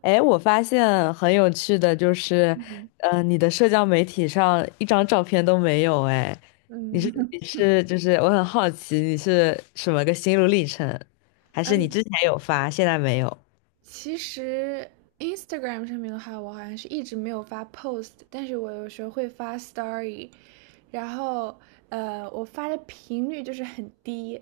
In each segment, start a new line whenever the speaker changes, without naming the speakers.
哎，我发现很有趣的就是，
嗯
你的社交媒体上一张照片都没有哎，你
嗯
是你 是就是我很好奇你是什么个心路历程，还是你
嗯，
之前有发，现在没有？
其实 Instagram 上面的话，我好像是一直没有发 post，但是我有时候会发 story。然后，我发的频率就是很低，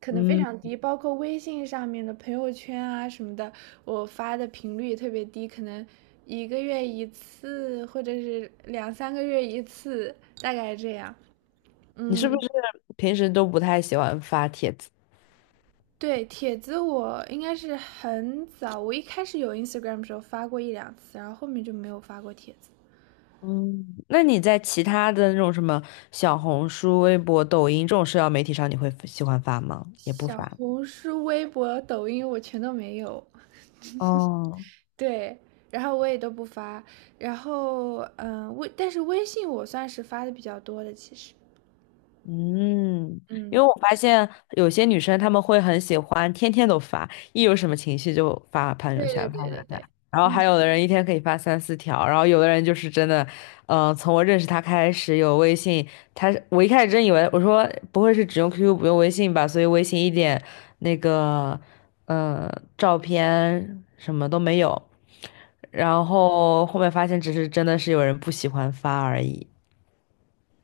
可能非
嗯，
常低，包括微信上面的朋友圈啊什么的，我发的频率也特别低，可能一个月一次，或者是两三个月一次，大概这样。
你是不
嗯，
是平时都不太喜欢发帖子？
对，帖子我应该是很早，我一开始有 Instagram 的时候发过一两次，然后后面就没有发过帖子。
嗯，那你在其他的那种什么小红书、微博、抖音这种社交媒体上，你会喜欢发吗？也不
小
发。
红书、微博、抖音我全都没有，
哦，
对，然后我也都不发。然后，但是微信我算是发的比较多的，其实。
嗯，因为
嗯，
我发现有些女生她们会很喜欢天天都发，一有什么情绪就发朋
对
友
对
圈，发
对
朋友
对
圈。
对，
然后
嗯。
还有的人一天可以发三四条，然后有的人就是真的，从我认识他开始有微信，他我一开始真以为我说不会是只用 QQ 不用微信吧，所以微信一点那个照片什么都没有，然后后面发现只是真的是有人不喜欢发而已。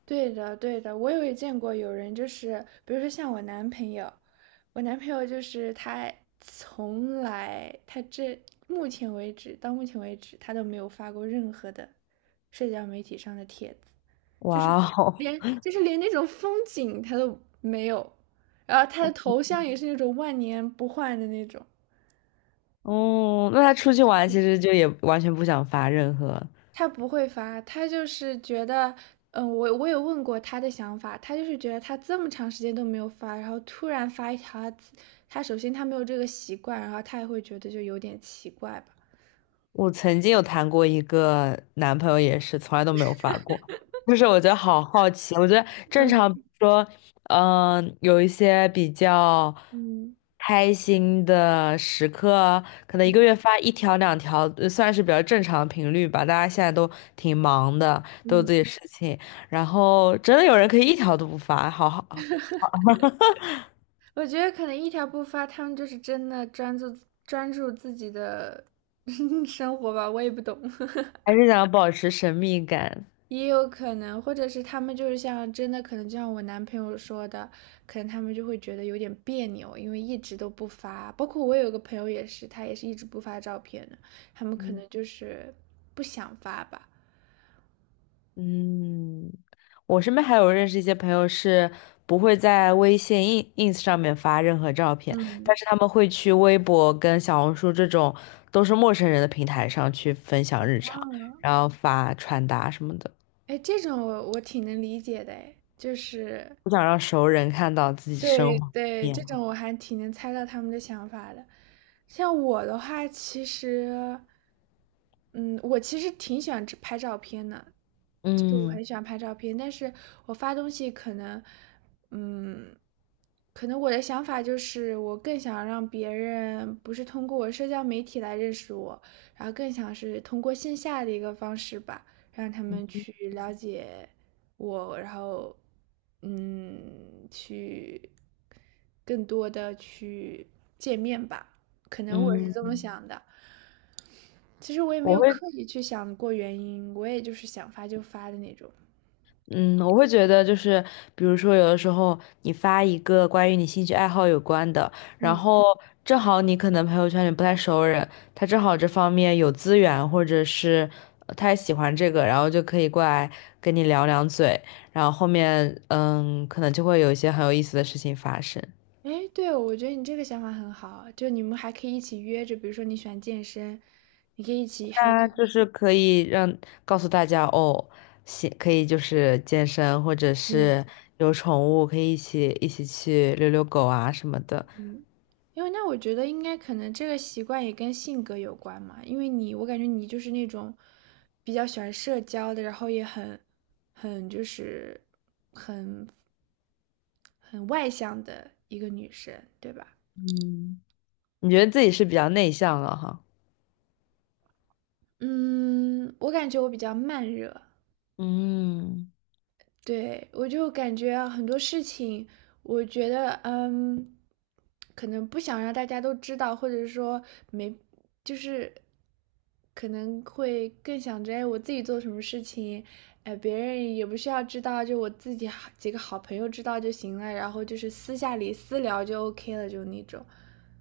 对的，对的，我有也见过有人就是，比如说像我男朋友就是他从来，他这目前为止，到目前为止，他都没有发过任何的社交媒体上的帖子，就是
哇哦！
连那种风景他都没有，然后他的头像也是那种万年不换的那种，
哦，那他出去玩其实就也完全不想发任何。
他不会发，他就是觉得，嗯，我有问过他的想法，他就是觉得他这么长时间都没有发，然后突然发一条他首先他没有这个习惯，然后他也会觉得就有点奇怪吧。
我曾经有谈过一个男朋友，也是从来都没有发过。就是我觉得好好奇，我觉得正
嗯
常比如说，有一些比较
嗯
开心的时刻，可能一个
嗯
月发一条两条，算是比较正常的频率吧。大家现在都挺忙的，都有
嗯，
自己的事情，然后真的有人可以一条都不发，好好，
我觉得可能一条不发，他们就是真的专注自己的 生活吧，我也不懂。
还是想要保持神秘感。
也有可能，或者是他们就是像真的，可能就像我男朋友说的，可能他们就会觉得有点别扭，因为一直都不发。包括我有个朋友也是，他也是一直不发照片的，他们可能就是不想发吧。
嗯，我身边还有认识一些朋友是不会在微信、ins 上面发任何照片，
嗯。
但是他们会去微博跟小红书这种都是陌生人的平台上去分享日常，然后发穿搭什么的，
哎，这种我挺能理解的，哎，就是
不想让熟人看到自己生
对
活。
对，
面。
这种我还挺能猜到他们的想法的。像我的话，其实，嗯，我其实挺喜欢只拍照片的，就我
嗯
很喜欢拍照片，但是我发东西可能，嗯，可能我的想法就是，我更想让别人不是通过我社交媒体来认识我，然后更想是通过线下的一个方式吧，让他们
嗯
去了解我，然后，嗯，去更多的去见面吧，可能我是
嗯，
这么想的。其实我也没
我
有
会。
刻意去想过原因，我也就是想发就发的那种。
嗯，我会觉得就是，比如说有的时候你发一个关于你兴趣爱好有关的，然
嗯。
后正好你可能朋友圈里不太熟人，他正好这方面有资源，或者是他也喜欢这个，然后就可以过来跟你聊两嘴，然后后面嗯，可能就会有一些很有意思的事情发生。
哎，对，我觉得你这个想法很好，就你们还可以一起约着，比如说你喜欢健身，你可以一起，还可
那
以。
就是可以让告诉大家哦，行，可以就是健身，或者
嗯
是有宠物，可以一起去遛遛狗啊什么的。
嗯，因为那我觉得应该可能这个习惯也跟性格有关嘛，因为你，我感觉你就是那种比较喜欢社交的，然后也很就是很外向的一个女生，对吧？
嗯，你觉得自己是比较内向了哈？
嗯，我感觉我比较慢热。
嗯，
对，我就感觉啊很多事情，我觉得，嗯，可能不想让大家都知道，或者说没，就是可能会更想着，哎，我自己做什么事情，哎，别人也不需要知道，就我自己好几个好朋友知道就行了，然后就是私下里私聊就 OK 了，就那种。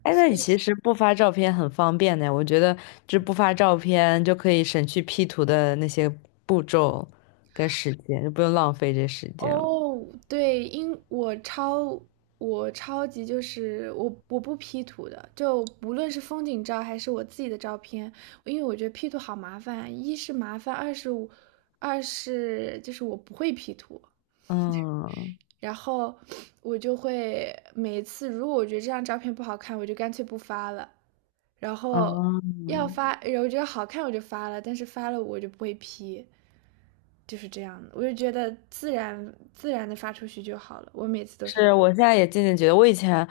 哎，那你其实不发照片很方便的，我觉得这不发照片就可以省去 P 图的那些步骤跟时间，就不用浪费这时间了。
哦，对，因我超我超级就是我不 P 图的，就不论是风景照还是我自己的照片，因为我觉得 P 图好麻烦，一是麻烦，二是就是我不会 P 图。
嗯，
然后我就会每一次，如果我觉得这张照片不好看，我就干脆不发了。然后
哦，
要发，然后我觉得好看我就发了，但是发了我就不会 P,就是这样的。我就觉得自然的发出去就好了。我每次都
是
是，
我现在也渐渐觉得，我以前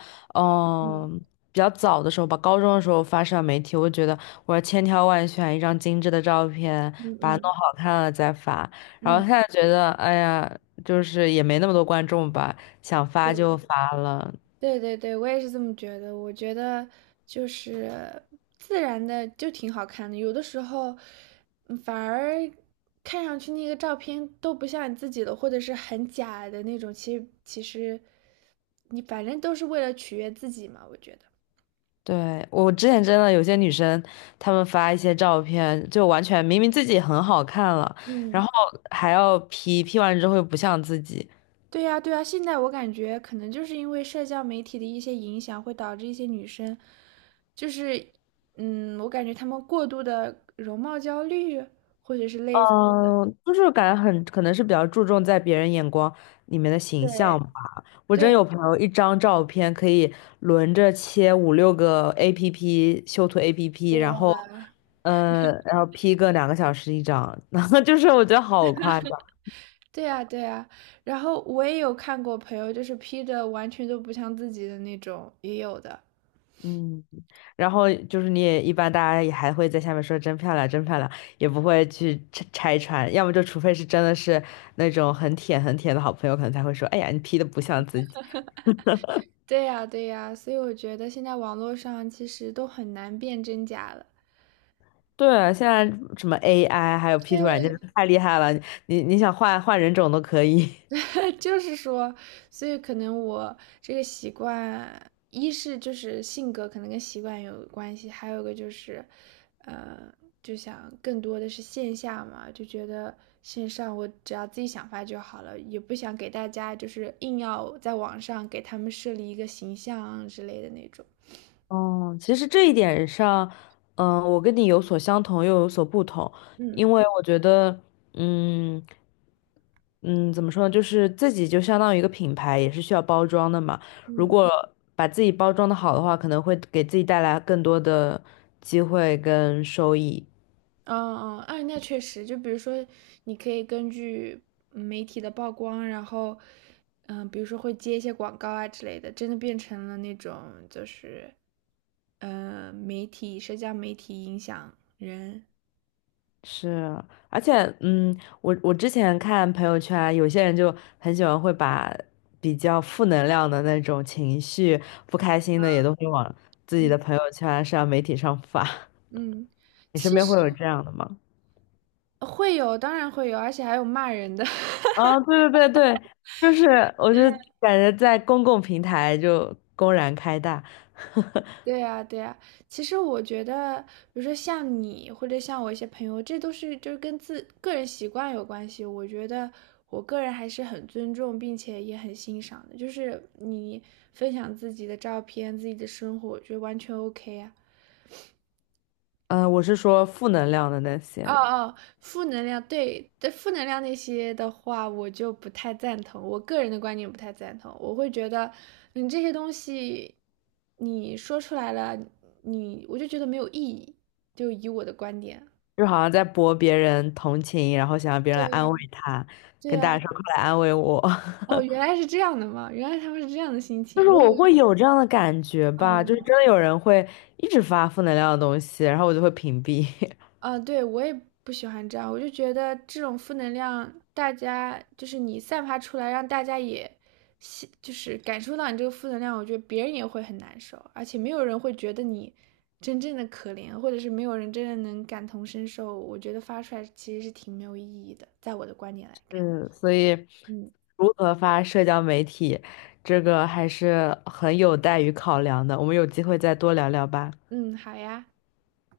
嗯
嗯比较早的时候吧，高中的时候发社交媒体，我就觉得我要千挑万选一张精致的照片，
嗯
把它弄
嗯
好看了再发。然后
嗯，
现在觉得，哎呀，就是也没那么多观众吧，想发
对。
就发了。
对对对，我也是这么觉得。我觉得就是自然的就挺好看的，有的时候反而看上去那个照片都不像你自己的，或者是很假的那种。其实你反正都是为了取悦自己嘛，我觉得。
对，我之前真的有些女生，她们发一些照片，就完全明明自己很好看了，然
嗯，
后还要 P，P 完之后又不像自己，
对呀，对呀，现在我感觉可能就是因为社交媒体的一些影响，会导致一些女生，就是，嗯，我感觉她们过度的容貌焦虑，或者是类似的，
嗯，就是感觉很可能是比较注重在别人眼光里面的形象
对。
吧。我真有
对，
朋友一张照片可以轮着切五六个 APP 修图 APP，然后，
哇，
然后 P 个两个小时一张，然后就是我觉得好夸张，
对呀，对呀，然后我也有看过朋友，就是 P 的完全都不像自己的那种，也有的。
嗯。然后就是你也一般大家也还会在下面说真漂亮，真漂亮，也不会去拆穿，要么就除非是真的是那种很舔很舔的好朋友，可能才会说，哎呀，你 P 的不像自己。
对呀，对呀，所以我觉得现在网络上其实都很难辨真假了。
对，现在什么 AI 还有 P 图软件太厉害了，你想换换人种都可以。
就是说，所以可能我这个习惯，一是就是性格可能跟习惯有关系，还有一个就是，呃，就想更多的是线下嘛，就觉得线上我只要自己想发就好了，也不想给大家就是硬要在网上给他们设立一个形象之类的那种。
哦，其实这一点上，我跟你有所相同，又有所不同，
嗯
因为我觉得，嗯嗯，怎么说呢，就是自己就相当于一个品牌，也是需要包装的嘛。如
嗯。
果把自己包装的好的话，可能会给自己带来更多的机会跟收益。
嗯嗯，哎，那确实，就比如说，你可以根据媒体的曝光，然后，嗯、比如说会接一些广告啊之类的，真的变成了那种就是，媒体、社交媒体影响人。
是，而且，嗯，我之前看朋友圈，有些人就很喜欢会把比较负能量的那种情绪、不开心的也都会往自己
嗯
的朋友圈、社交媒体上发。
嗯，
你身
其
边会
实
有这样的吗？
会有，当然会有，而且还有骂人的。
啊，对对对对，就是我就感觉在公共平台就公然开大，
对呀，对呀，其实我觉得，比如说像你或者像我一些朋友，这都是就是跟自个人习惯有关系。我觉得我个人还是很尊重，并且也很欣赏的。就是你分享自己的照片、自己的生活，我觉得完全 OK 啊。
嗯、我是说负能量的那
哦
些，
哦，负能量，对，对，负能量那些的话，我就不太赞同。我个人的观点不太赞同，我会觉得你这些东西你说出来了，你我就觉得没有意义。就以我的观点，
就好像在博别人同情，然后想让别人
对
来
呀，
安慰他，
对
跟大
呀，
家说快来安慰我。
哦，原来是这样的嘛，原来他们是这样的心
就
情，
是
我以
我
为，
会有这样的感觉吧，就
嗯
是真的有人会一直发负能量的东西，然后我就会屏蔽。
啊，对，我也不喜欢这样，我就觉得这种负能量，大家就是你散发出来，让大家也吸，就是感受到你这个负能量，我觉得别人也会很难受，而且没有人会觉得你真正的可怜，或者是没有人真的能感同身受，我觉得发出来其实是挺没有意义的，在我的观点来看。
嗯，所以
嗯
如何发社交媒体，这个还是很有待于考量的。我们有机会再多聊聊吧。
嗯，好呀。